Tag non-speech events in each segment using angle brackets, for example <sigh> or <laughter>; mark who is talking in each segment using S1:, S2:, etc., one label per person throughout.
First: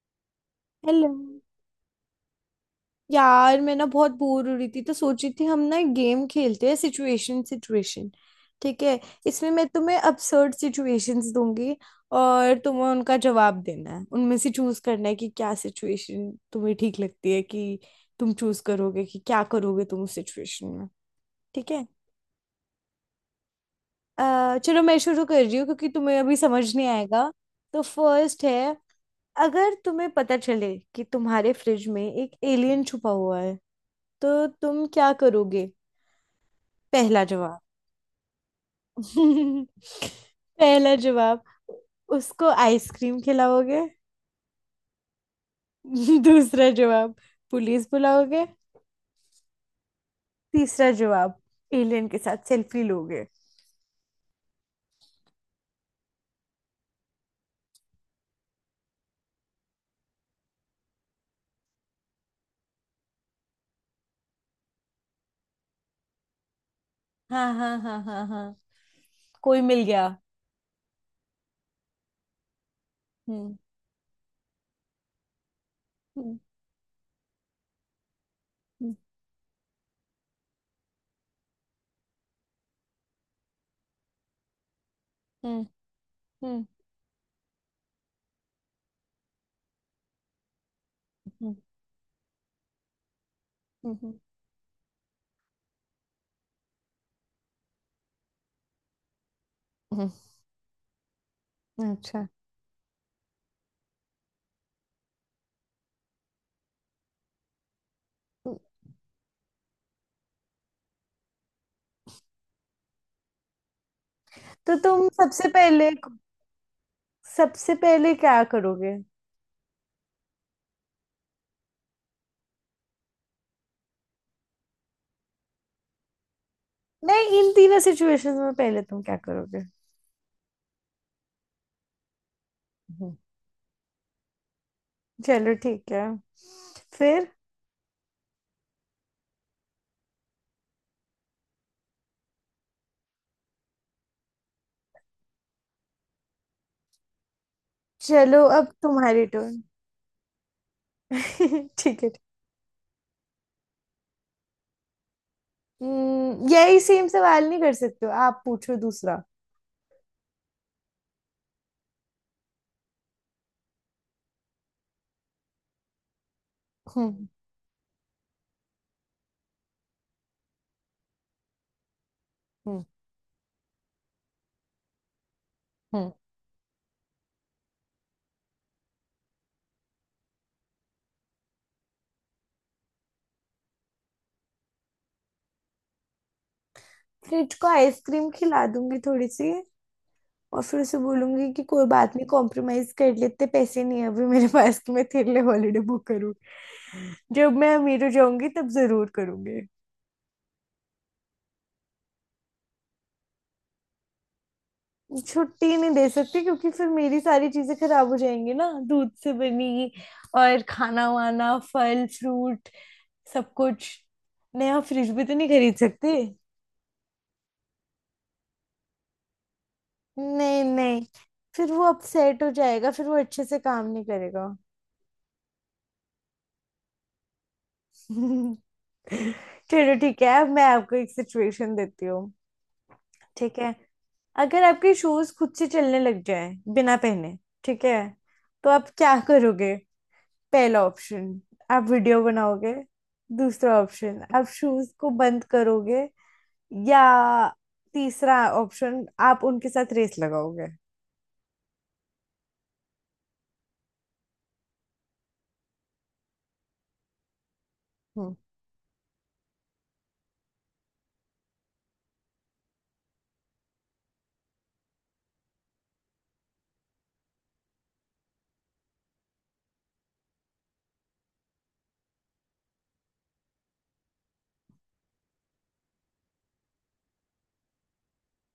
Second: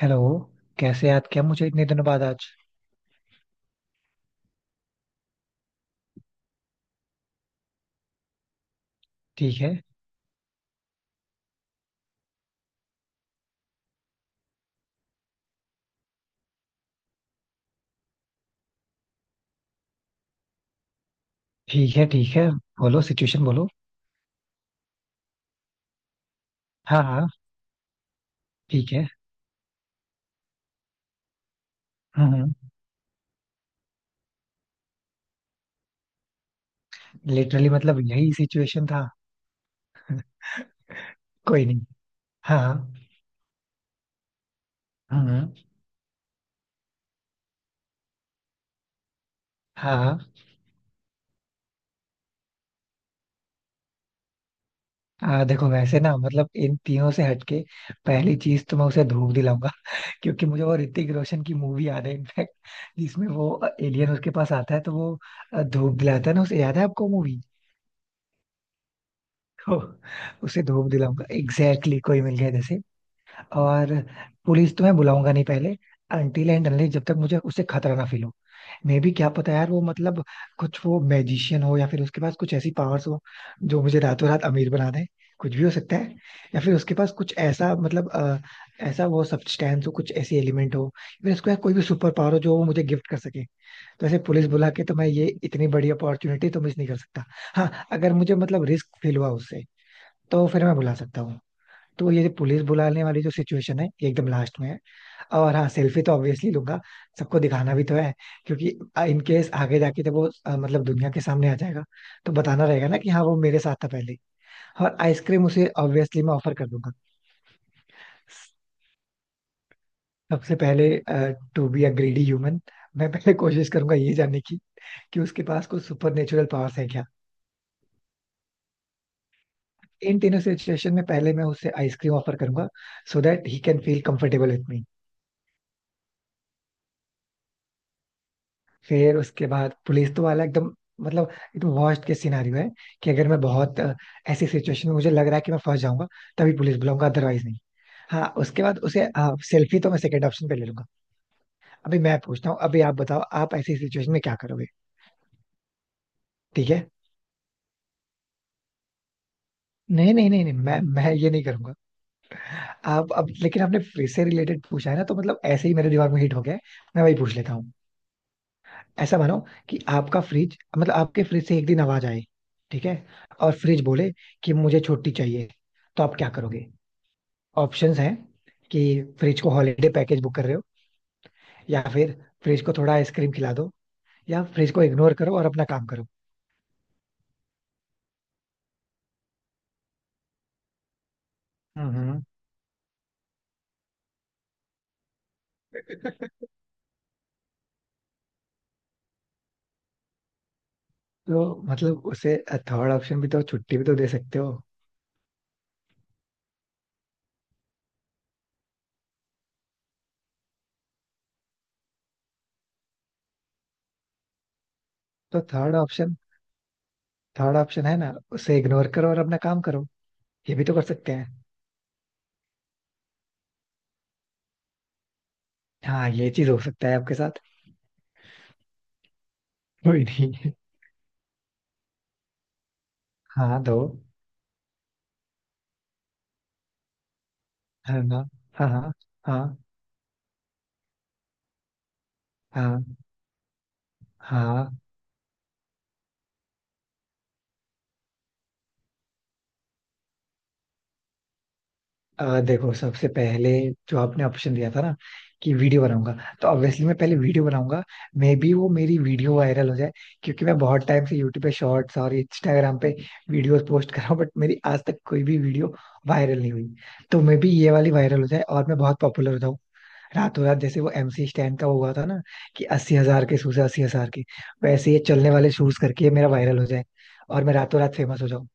S1: Hello.
S2: Hello.
S1: कैसे याद किया मुझे इतने दिनों बाद आज?
S2: यार, मैं ना बहुत बोर हो रही थी तो सोची थी हम ना गेम खेलते हैं, सिचुएशन सिचुएशन। ठीक है। इसमें
S1: ठीक
S2: मैं
S1: है,
S2: तुम्हें अबसर्ड सिचुएशंस दूंगी और तुम्हें उनका जवाब देना है, उनमें से चूज करना है कि क्या सिचुएशन तुम्हें ठीक लगती है, कि तुम चूज करोगे कि क्या करोगे तुम उस सिचुएशन में। ठीक है।
S1: ठीक है। ठीक है, बोलो, सिचुएशन बोलो।
S2: चलो, मैं शुरू कर रही हूँ क्योंकि तुम्हें अभी समझ नहीं
S1: हाँ
S2: आएगा।
S1: हाँ।
S2: तो फर्स्ट है।
S1: ठीक है।
S2: अगर तुम्हें पता चले कि तुम्हारे फ्रिज में एक
S1: हम्म हम्म।
S2: एलियन छुपा हुआ है तो तुम क्या करोगे? पहला जवाब।
S1: लिटरली मतलब यही सिचुएशन था।
S2: <laughs> पहला जवाब।
S1: कोई नहीं।
S2: उसको
S1: हाँ हाँ।
S2: आइसक्रीम खिलाओगे?
S1: हम्म।
S2: <laughs> दूसरा जवाब। पुलिस बुलाओगे?
S1: हाँ हाँ।
S2: तीसरा जवाब। एलियन के साथ सेल्फी लोगे?
S1: देखो वैसे ना मतलब इन तीनों से हटके पहली चीज तो मैं उसे धूप दिलाऊंगा <laughs> क्योंकि मुझे वो ऋतिक रोशन की मूवी याद है इनफैक्ट, जिसमें वो एलियन उसके पास आता है तो वो धूप दिलाता है ना उसे, याद है आपको मूवी?
S2: हाँ हाँ हाँ हाँ हाँ, कोई
S1: तो
S2: मिल गया।
S1: <laughs> उसे धूप दिलाऊंगा एग्जैक्टली exactly, कोई मिल गया जैसे।
S2: हम्म,
S1: और पुलिस तो मैं बुलाऊंगा नहीं पहले,
S2: हम्म,
S1: अनटिल एंड अनलेस जब तक मुझे उससे खतरा ना फील हो।
S2: हम्म,
S1: मे भी क्या पता यार वो मतलब कुछ वो मैजिशियन हो या फिर उसके पास कुछ ऐसी पावर्स हो जो मुझे रातों रात अमीर बना दे, कुछ भी हो सकता है। या
S2: हम्म,
S1: फिर उसके पास कुछ ऐसा मतलब ऐसा वो सब्सटेंस हो, कुछ ऐसी एलिमेंट हो या फिर उसके
S2: हम्म,
S1: पास कोई भी सुपर पावर हो जो वो मुझे गिफ्ट कर सके। तो
S2: हम्म,
S1: ऐसे पुलिस बुला के तो मैं ये इतनी बड़ी अपॉर्चुनिटी तो मिस नहीं कर सकता। हाँ, अगर मुझे मतलब रिस्क फील हुआ उससे
S2: हम्म,
S1: तो फिर मैं बुला सकता हूँ। तो
S2: अच्छा।
S1: ये पुलिस बुलाने वाली जो सिचुएशन है ये एकदम लास्ट में है। और हाँ, सेल्फी तो ऑब्वियसली लूंगा, सबको दिखाना भी तो है, क्योंकि इन केस आगे जाके जब वो मतलब दुनिया के सामने आ जाएगा तो बताना रहेगा ना कि हाँ वो मेरे साथ था पहले।
S2: तो
S1: और
S2: तुम
S1: आइसक्रीम उसे ऑब्वियसली मैं ऑफर कर दूंगा।
S2: सबसे पहले क्या करोगे?
S1: सबसे पहले, to be a greedy human, मैं पहले कोशिश करूंगा ये जानने की कि उसके पास कुछ सुपर नेचुरल पावर्स है क्या।
S2: नहीं, इन तीनों सिचुएशंस में पहले तुम क्या करोगे?
S1: इन तीनों सिचुएशन में पहले मैं उसे आइसक्रीम ऑफर करूंगा, so that he can feel comfortable with me.
S2: चलो ठीक है। फिर?
S1: फिर उसके बाद पुलिस तो वाला एकदम मतलब एकदम वर्स्ट केस सिनारियो है, कि अगर मैं बहुत ऐसी सिचुएशन में मुझे लग रहा है कि मैं फंस जाऊंगा तभी पुलिस बुलाऊंगा, अदरवाइज नहीं। हाँ,
S2: चलो
S1: उसके
S2: अब
S1: बाद उसे
S2: तुम्हारी टर्न।
S1: सेल्फी तो मैं सेकंड ऑप्शन पे ले लूंगा।
S2: <laughs>
S1: अभी
S2: ठीक है।
S1: मैं पूछता हूँ, अभी आप बताओ, आप ऐसी सिचुएशन में क्या करोगे? ठीक
S2: यही
S1: है।
S2: सेम सवाल नहीं कर सकते हो, आप पूछो दूसरा।
S1: नहीं नहीं नहीं नहीं, मैं ये नहीं करूंगा। आप अब लेकिन आपने फ्रिज से रिलेटेड पूछा है ना तो मतलब ऐसे ही मेरे दिमाग में हिट हो गया है, मैं वही
S2: हम्म,
S1: पूछ लेता हूँ। ऐसा मानो कि आपका फ्रिज मतलब आपके फ्रिज से एक दिन आवाज आए।
S2: हम्म,
S1: ठीक है। और फ्रिज बोले कि मुझे छुट्टी चाहिए, तो
S2: हम्म।
S1: आप क्या करोगे? ऑप्शंस हैं कि फ्रिज को हॉलीडे पैकेज बुक कर रहे हो या फिर फ्रिज को थोड़ा आइसक्रीम खिला दो या फ्रिज को इग्नोर करो और अपना काम करो।
S2: फ्रिज को आइसक्रीम खिला दूंगी थोड़ी सी, और फिर उसे बोलूंगी कि कोई बात
S1: हम्म।
S2: नहीं, कॉम्प्रोमाइज कर लेते, पैसे नहीं है अभी मेरे पास कि मैं तेरे लिए हॉलीडे बुक
S1: <laughs>
S2: करूँ। जब मैं अमीर हो जाऊंगी तब जरूर करूंगी।
S1: तो मतलब उसे थर्ड ऑप्शन भी तो छुट्टी भी तो दे सकते हो।
S2: छुट्टी नहीं दे सकती क्योंकि फिर मेरी सारी चीजें खराब हो जाएंगी ना, दूध से बनी, और खाना वाना, फल फ्रूट, सब कुछ। नया फ्रिज भी तो
S1: तो
S2: नहीं
S1: थर्ड
S2: खरीद
S1: ऑप्शन,
S2: सकती।
S1: थर्ड ऑप्शन है ना उसे इग्नोर करो और अपना काम करो, ये भी
S2: नहीं
S1: तो कर
S2: नहीं,
S1: सकते हैं।
S2: फिर वो अपसेट हो जाएगा, फिर वो अच्छे से काम नहीं करेगा।
S1: हाँ, ये चीज हो सकता है आपके साथ।
S2: <laughs> चलो
S1: कोई
S2: ठीक है, अब
S1: नहीं,
S2: मैं आपको एक सिचुएशन देती हूँ। ठीक
S1: हाँ
S2: है।
S1: दो।
S2: अगर आपके शूज खुद से चलने लग जाए बिना पहने, ठीक है,
S1: है ना? हाँ
S2: तो आप
S1: हाँ
S2: क्या
S1: हाँ
S2: करोगे? पहला ऑप्शन, आप वीडियो बनाओगे।
S1: हाँ
S2: दूसरा ऑप्शन, आप
S1: हाँ।
S2: शूज को बंद करोगे। या तीसरा ऑप्शन, आप उनके साथ रेस लगाओगे।
S1: देखो, सबसे पहले जो आपने ऑप्शन दिया था ना कि वीडियो बनाऊंगा, तो ऑब्वियसली मैं पहले वीडियो बनाऊंगा।
S2: हम्म।
S1: मे बी वो मेरी वीडियो वायरल हो जाए, क्योंकि मैं बहुत टाइम से यूट्यूब पे शॉर्ट्स और इंस्टाग्राम पे वीडियोस पोस्ट कर रहा हूँ बट मेरी आज तक कोई भी वीडियो वायरल नहीं हुई। तो मे बी ये वाली वायरल हो जाए और मैं बहुत पॉपुलर हो जाऊँ रातों रात, जैसे वो एमसी स्टैन का हुआ था ना कि 80,000 के शूज है, 80,000 के। वैसे ये चलने वाले शूज करके ये मेरा वायरल हो जाए और मैं रातों रात फेमस हो जाऊँ।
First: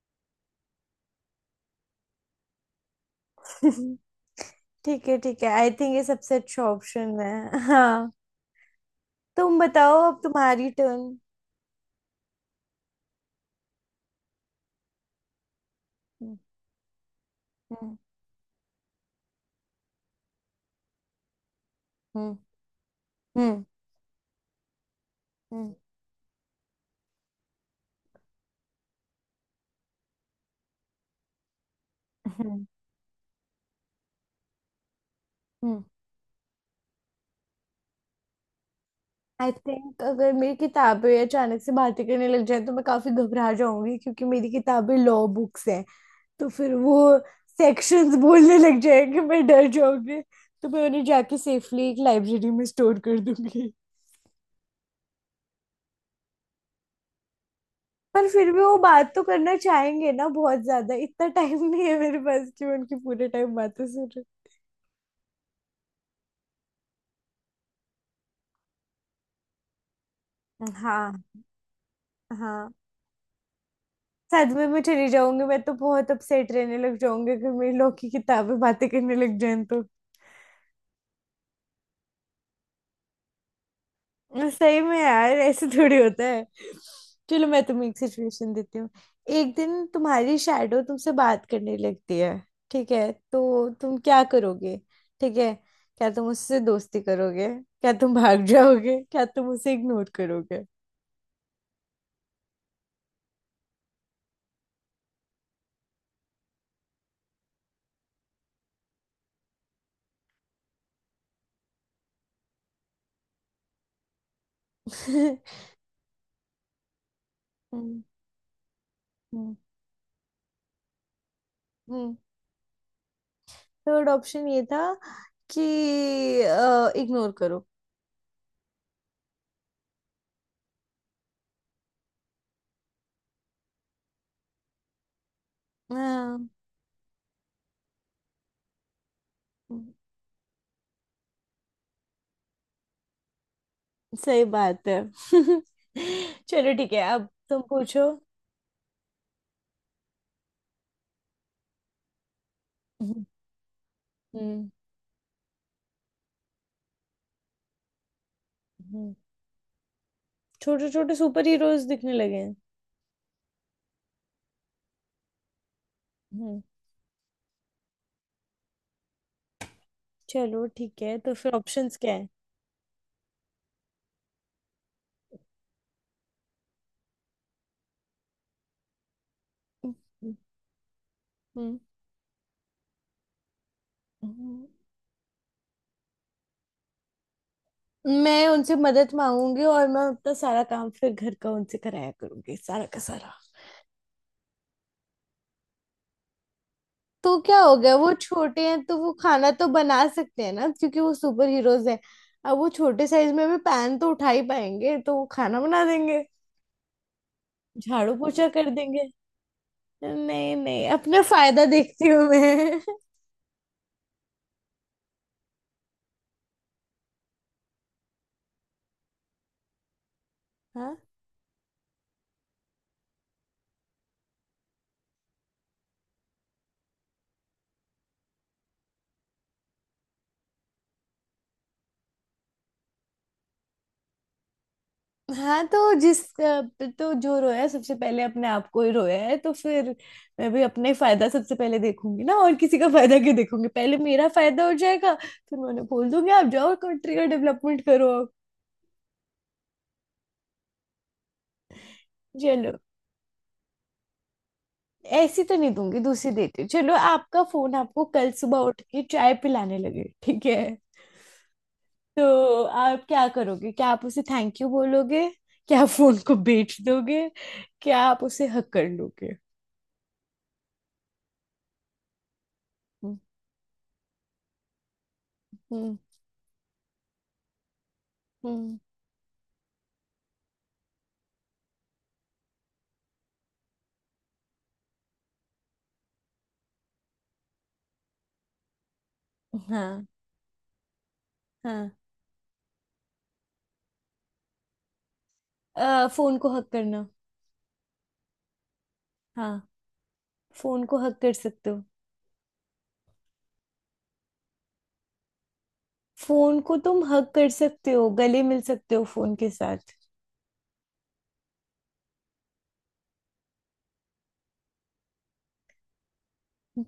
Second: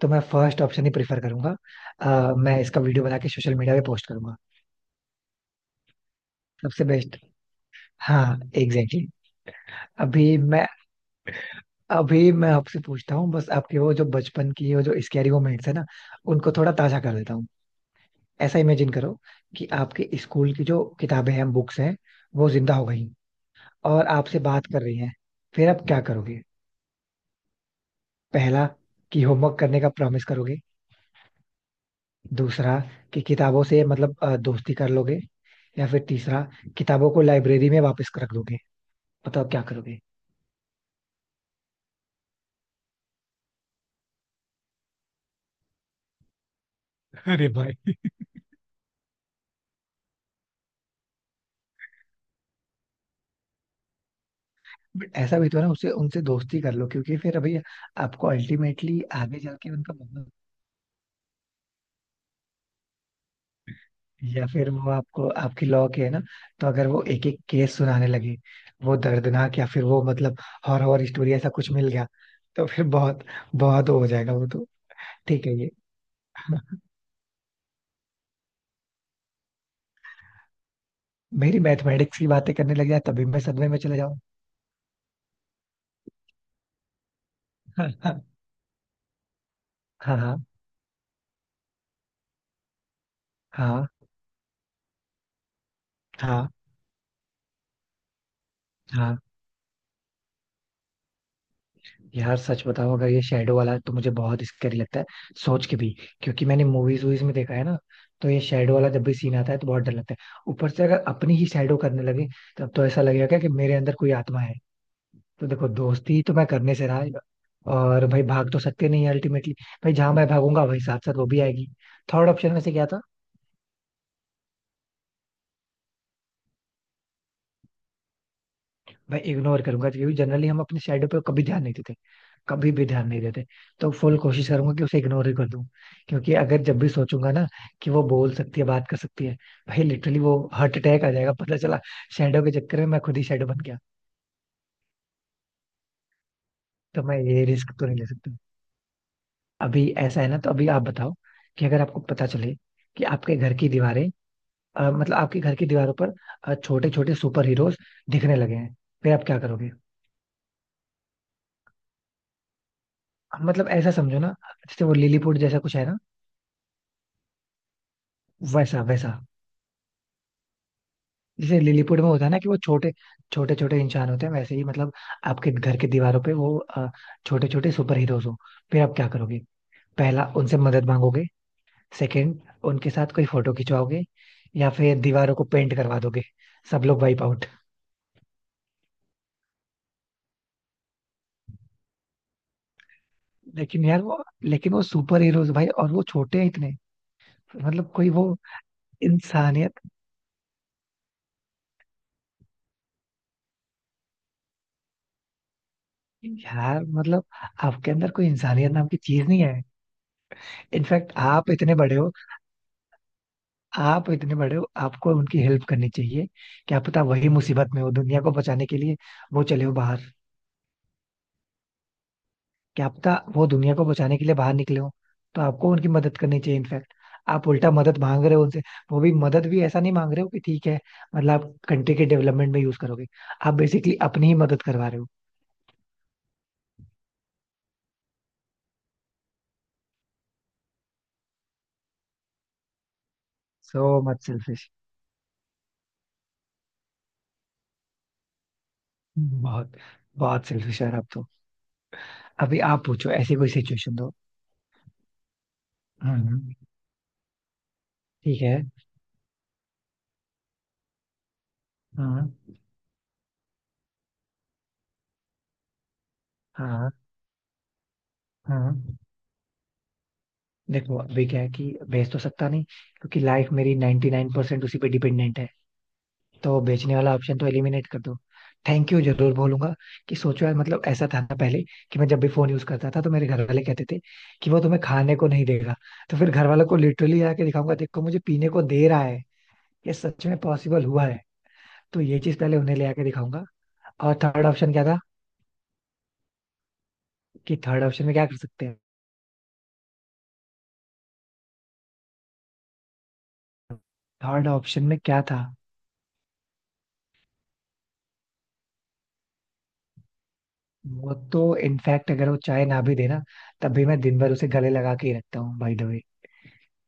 S1: तो मैं फर्स्ट ऑप्शन ही प्रेफर करूंगा, मैं इसका वीडियो बना के सोशल मीडिया पे
S2: <laughs>
S1: पोस्ट करूंगा।
S2: ठीक है ठीक है, आई थिंक ये सबसे अच्छा
S1: सबसे बेस्ट।
S2: ऑप्शन है, हाँ।
S1: हाँ, एग्जैक्टली exactly.
S2: तुम बताओ, अब
S1: अभी मैं
S2: तुम्हारी टर्न।
S1: अभी मैं आपसे पूछता हूँ बस, आपके वो जो बचपन की वो जो स्कैरी मोमेंट्स है ना उनको थोड़ा ताजा कर देता हूँ।
S2: हम्म,
S1: ऐसा इमेजिन करो कि आपके स्कूल की जो किताबें हैं, बुक्स हैं,
S2: हम्म,
S1: वो जिंदा हो गई
S2: हम्म,
S1: और आपसे बात कर रही हैं, फिर
S2: हम्म,
S1: आप क्या करोगे? पहला कि होमवर्क करने का प्रॉमिस करोगे,
S2: हम्म,
S1: दूसरा कि किताबों से मतलब दोस्ती कर लोगे,
S2: हम्म।
S1: या फिर तीसरा किताबों को लाइब्रेरी में वापस रख दोगे। बताओ
S2: आई
S1: क्या करोगे?
S2: थिंक अगर मेरी किताबें अचानक से बातें करने लग जाए तो मैं काफी घबरा जाऊंगी क्योंकि मेरी किताबें लॉ बुक्स हैं। तो फिर वो
S1: अरे भाई!
S2: सेक्शंस बोलने लग जाएंगे, मैं डर जाऊंगी। तो मैं उन्हें जाके सेफली एक लाइब्रेरी में स्टोर कर दूंगी।
S1: बट ऐसा भी तो है ना उससे उनसे दोस्ती कर लो क्योंकि फिर अभी
S2: पर
S1: आपको
S2: फिर भी वो
S1: अल्टीमेटली
S2: बात तो
S1: आगे
S2: करना
S1: चल के उनका
S2: चाहेंगे ना
S1: मतलब,
S2: बहुत ज्यादा, इतना टाइम नहीं है मेरे पास कि मैं उनकी पूरे टाइम बातें सुनूं।
S1: या फिर वो आपको आपकी लॉ के है ना, तो अगर वो एक एक केस सुनाने लगे, वो दर्दनाक या फिर वो मतलब हॉरर
S2: हाँ।
S1: स्टोरी ऐसा कुछ मिल गया तो
S2: हाँ,
S1: फिर बहुत बहुत हो जाएगा वो
S2: सदमे
S1: तो।
S2: में चली जाऊंगी
S1: ठीक है,
S2: मैं
S1: ये
S2: तो, बहुत अपसेट रहने लग जाऊंगी अगर मेरी लोग की किताबें बातें करने लग जाए तो।
S1: मेरी मैथमेटिक्स की बातें करने लग जाए तभी मैं सदमे में चले जाऊँ।
S2: सही में यार, ऐसे थोड़ी होता है। चलो, मैं तुम्हें एक
S1: <laughs> हाँ
S2: सिचुएशन देती हूँ। एक दिन तुम्हारी
S1: हाँ
S2: शैडो तुमसे बात करने लगती है, ठीक है, तो
S1: हाँ
S2: तुम क्या करोगे? ठीक है। क्या तुम
S1: हाँ
S2: उससे दोस्ती करोगे, क्या तुम भाग जाओगे,
S1: हाँ।
S2: क्या तुम उसे इग्नोर करोगे?
S1: यार सच बताओ, अगर ये शेडो वाला तो मुझे बहुत स्कैरी लगता है सोच के भी, क्योंकि मैंने मूवीज वूवीज में देखा है ना, तो ये शेडो वाला जब भी सीन आता है तो बहुत डर लगता है, ऊपर से अगर अपनी ही शेडो करने लगे तब तो ऐसा लगेगा क्या कि मेरे अंदर कोई आत्मा है। तो
S2: <laughs>
S1: देखो दोस्ती तो मैं करने से रहा है,
S2: हम्म,
S1: और भाई भाग तो सकते नहीं अल्टीमेटली।
S2: हम्म,
S1: भाई जहां मैं भागूंगा वही साथ साथ वो भी आएगी।
S2: हम्म।
S1: थर्ड ऑप्शन में से क्या था?
S2: थर्ड ऑप्शन ये था कि इग्नोर करो।
S1: मैं इग्नोर करूंगा, क्योंकि जनरली हम अपने शैडो पे कभी ध्यान नहीं देते, कभी भी ध्यान नहीं देते। तो फुल कोशिश करूंगा कि उसे इग्नोर ही कर दूं, क्योंकि
S2: हाँ,
S1: अगर जब भी सोचूंगा ना कि वो बोल सकती है बात कर सकती है, भाई लिटरली वो हार्ट अटैक आ जाएगा पता चला। शैडो के चक्कर में मैं खुद ही शैडो बन गया।
S2: सही बात है। <laughs> चलो ठीक है,
S1: तो मैं
S2: अब
S1: ये
S2: तुम
S1: रिस्क तो नहीं
S2: पूछो।
S1: ले सकता। अभी ऐसा है ना, तो अभी आप बताओ कि अगर आपको पता चले कि
S2: हम्म,
S1: आपके घर की दीवारें
S2: हम्म,
S1: मतलब आपके घर की दीवारों पर छोटे छोटे सुपर हीरोज दिखने लगे हैं, फिर
S2: हम्म।
S1: आप क्या करोगे?
S2: छोटे छोटे सुपर हीरोज दिखने लगे हैं?
S1: मतलब ऐसा समझो ना, जैसे वो लिलीपुट जैसा कुछ है ना,
S2: हम्म।
S1: वैसा वैसा।
S2: चलो ठीक है, तो फिर
S1: जैसे
S2: ऑप्शंस
S1: लिलीपुट में
S2: क्या
S1: होता
S2: है?
S1: है ना कि वो छोटे छोटे छोटे इंसान होते हैं वैसे ही मतलब आपके घर की दीवारों पे वो छोटे छोटे सुपर हीरोज हो, फिर आप क्या करोगे? पहला
S2: हम्म,
S1: उनसे मदद मांगोगे,
S2: हम्म,
S1: सेकंड उनके साथ कोई फोटो खिंचवाओगे,
S2: हम्म।
S1: या फिर दीवारों को पेंट करवा दोगे, सब लोग वाइप आउट।
S2: मैं उनसे मदद मांगूंगी, और मैं अपना सारा काम फिर घर का उनसे कराया करूंगी, सारा का सारा।
S1: लेकिन यार वो, लेकिन वो सुपर हीरोज भाई और वो छोटे हैं इतने,
S2: तो क्या हो
S1: मतलब
S2: गया
S1: कोई
S2: वो
S1: वो
S2: छोटे हैं, तो वो खाना तो
S1: इंसानियत।
S2: बना सकते हैं ना, क्योंकि वो सुपर हीरोज हैं। अब वो छोटे साइज में भी पैन तो उठा ही पाएंगे, तो वो खाना बना देंगे।
S1: यार मतलब आपके अंदर
S2: झाड़ू
S1: कोई
S2: पोछा कर
S1: इंसानियत नाम की
S2: देंगे।
S1: चीज नहीं है।
S2: नहीं नहीं,
S1: इनफैक्ट
S2: अपना
S1: आप
S2: फायदा
S1: इतने बड़े
S2: देखती
S1: हो,
S2: हूँ मैं।
S1: आप इतने बड़े हो, आपको उनकी हेल्प करनी चाहिए। क्या पता वही मुसीबत में हो, दुनिया को बचाने के लिए वो चले हो बाहर।
S2: <laughs>
S1: क्या पता वो दुनिया को बचाने के लिए बाहर निकले हो, तो आपको उनकी मदद करनी चाहिए इनफैक्ट। आप उल्टा मदद मांग रहे हो उनसे, वो भी मदद भी ऐसा नहीं मांग रहे हो कि ठीक है, मतलब आप कंट्री के डेवलपमेंट में यूज करोगे। आप बेसिकली अपनी ही मदद करवा रहे हो।
S2: हाँ, तो जिस तो जो रोया सबसे पहले अपने आप को ही रोया है, तो फिर मैं भी अपने फायदा सबसे पहले देखूंगी ना, और किसी का फायदा क्यों देखूंगी,
S1: सो
S2: पहले
S1: मच
S2: मेरा फायदा
S1: सेल्फिश,
S2: हो जाएगा, फिर मैं उन्हें बोल दूंगी आप जाओ कंट्री का डेवलपमेंट करो।
S1: बहुत बहुत सेल्फिश यार आप तो। अभी
S2: चलो।
S1: आप पूछो ऐसी कोई सिचुएशन दो।
S2: ऐसी तो नहीं दूंगी, दूसरी
S1: हम्म,
S2: देती हूँ। चलो, आपका फोन आपको कल
S1: ठीक है।
S2: सुबह उठ के चाय पिलाने लगे, ठीक है,
S1: हाँ
S2: तो आप क्या करोगे? क्या आप उसे थैंक यू बोलोगे, क्या आप फोन को बेच
S1: हाँ
S2: दोगे, क्या आप उसे हक
S1: हाँ।
S2: कर लोगे?
S1: देखो अभी क्या है कि बेच तो सकता नहीं
S2: हम्म,
S1: क्योंकि लाइफ मेरी 99% उसी पे डिपेंडेंट है,
S2: हम्म,
S1: तो बेचने वाला ऑप्शन तो एलिमिनेट कर दो।
S2: हम्म,
S1: थैंक यू जरूर बोलूंगा, कि सोचो यार मतलब ऐसा था ना पहले कि मैं जब भी फोन यूज करता था तो मेरे घर वाले कहते थे कि वो तुम्हें खाने को नहीं देगा। तो फिर घर वालों को लिटरली आके दिखाऊंगा, देखो मुझे पीने को दे रहा है, ये
S2: हाँ।
S1: सच में पॉसिबल हुआ है।
S2: हाँ।
S1: तो ये चीज पहले उन्हें ले आके दिखाऊंगा। और थर्ड ऑप्शन क्या था?
S2: फोन को हक करना,
S1: कि थर्ड ऑप्शन में क्या कर सकते हैं?
S2: हाँ, फोन को हक कर सकते हो।
S1: थर्ड ऑप्शन में क्या था?
S2: फोन को तुम हक कर सकते हो, गले मिल सकते हो फोन के साथ।
S1: वो तो इनफैक्ट अगर वो चाय ना भी देना तब भी मैं दिन भर उसे गले लगा के ही रखता हूँ बाय द वे।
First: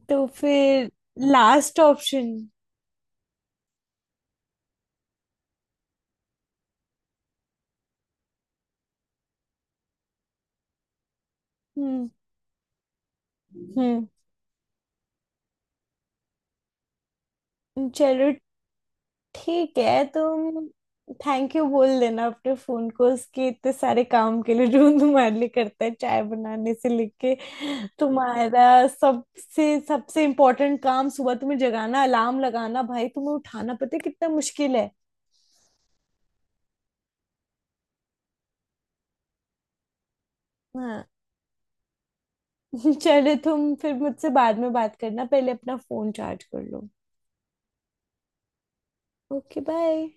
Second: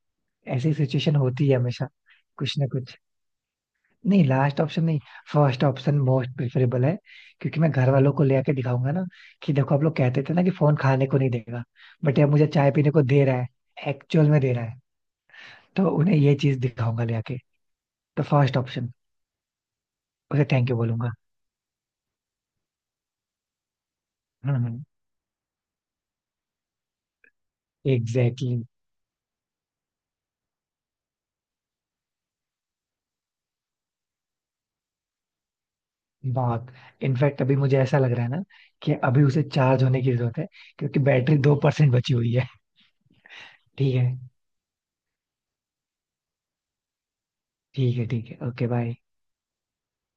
S2: तो
S1: ऐसी
S2: फिर
S1: सिचुएशन होती है
S2: लास्ट
S1: हमेशा
S2: ऑप्शन।
S1: कुछ ना कुछ। नहीं, लास्ट ऑप्शन नहीं, फर्स्ट ऑप्शन मोस्ट प्रेफरेबल है, क्योंकि मैं घर वालों को ले आके दिखाऊंगा ना कि देखो आप लोग कहते थे ना कि फोन खाने को नहीं देगा
S2: हम्म,
S1: बट ये मुझे चाय पीने को दे रहा है,
S2: हम्म।
S1: एक्चुअल में दे रहा है। तो उन्हें ये चीज दिखाऊंगा ले आके। तो
S2: चलो
S1: फर्स्ट ऑप्शन,
S2: ठीक है,
S1: उसे
S2: तुम
S1: थैंक यू बोलूंगा।
S2: थैंक यू बोल देना अपने फोन को, उसके इतने सारे काम
S1: <laughs>
S2: के लिए जो
S1: हम्म,
S2: तुम्हारे लिए करता है, चाय बनाने से लेके
S1: एग्जैक्टली।
S2: तुम्हारा सबसे सबसे इम्पोर्टेंट काम, सुबह तुम्हें जगाना, अलार्म लगाना, भाई तुम्हें उठाना पता है कितना मुश्किल है।
S1: बहुत। इनफैक्ट अभी मुझे ऐसा लग रहा है ना कि अभी उसे चार्ज होने की जरूरत है, क्योंकि
S2: हाँ।
S1: बैटरी 2% बची हुई है।
S2: <laughs> चलो, तुम फिर
S1: ठीक है,
S2: मुझसे बाद में बात करना, पहले अपना फोन चार्ज कर लो।
S1: ठीक है, ठीक है। Okay bye.
S2: Okay, bye.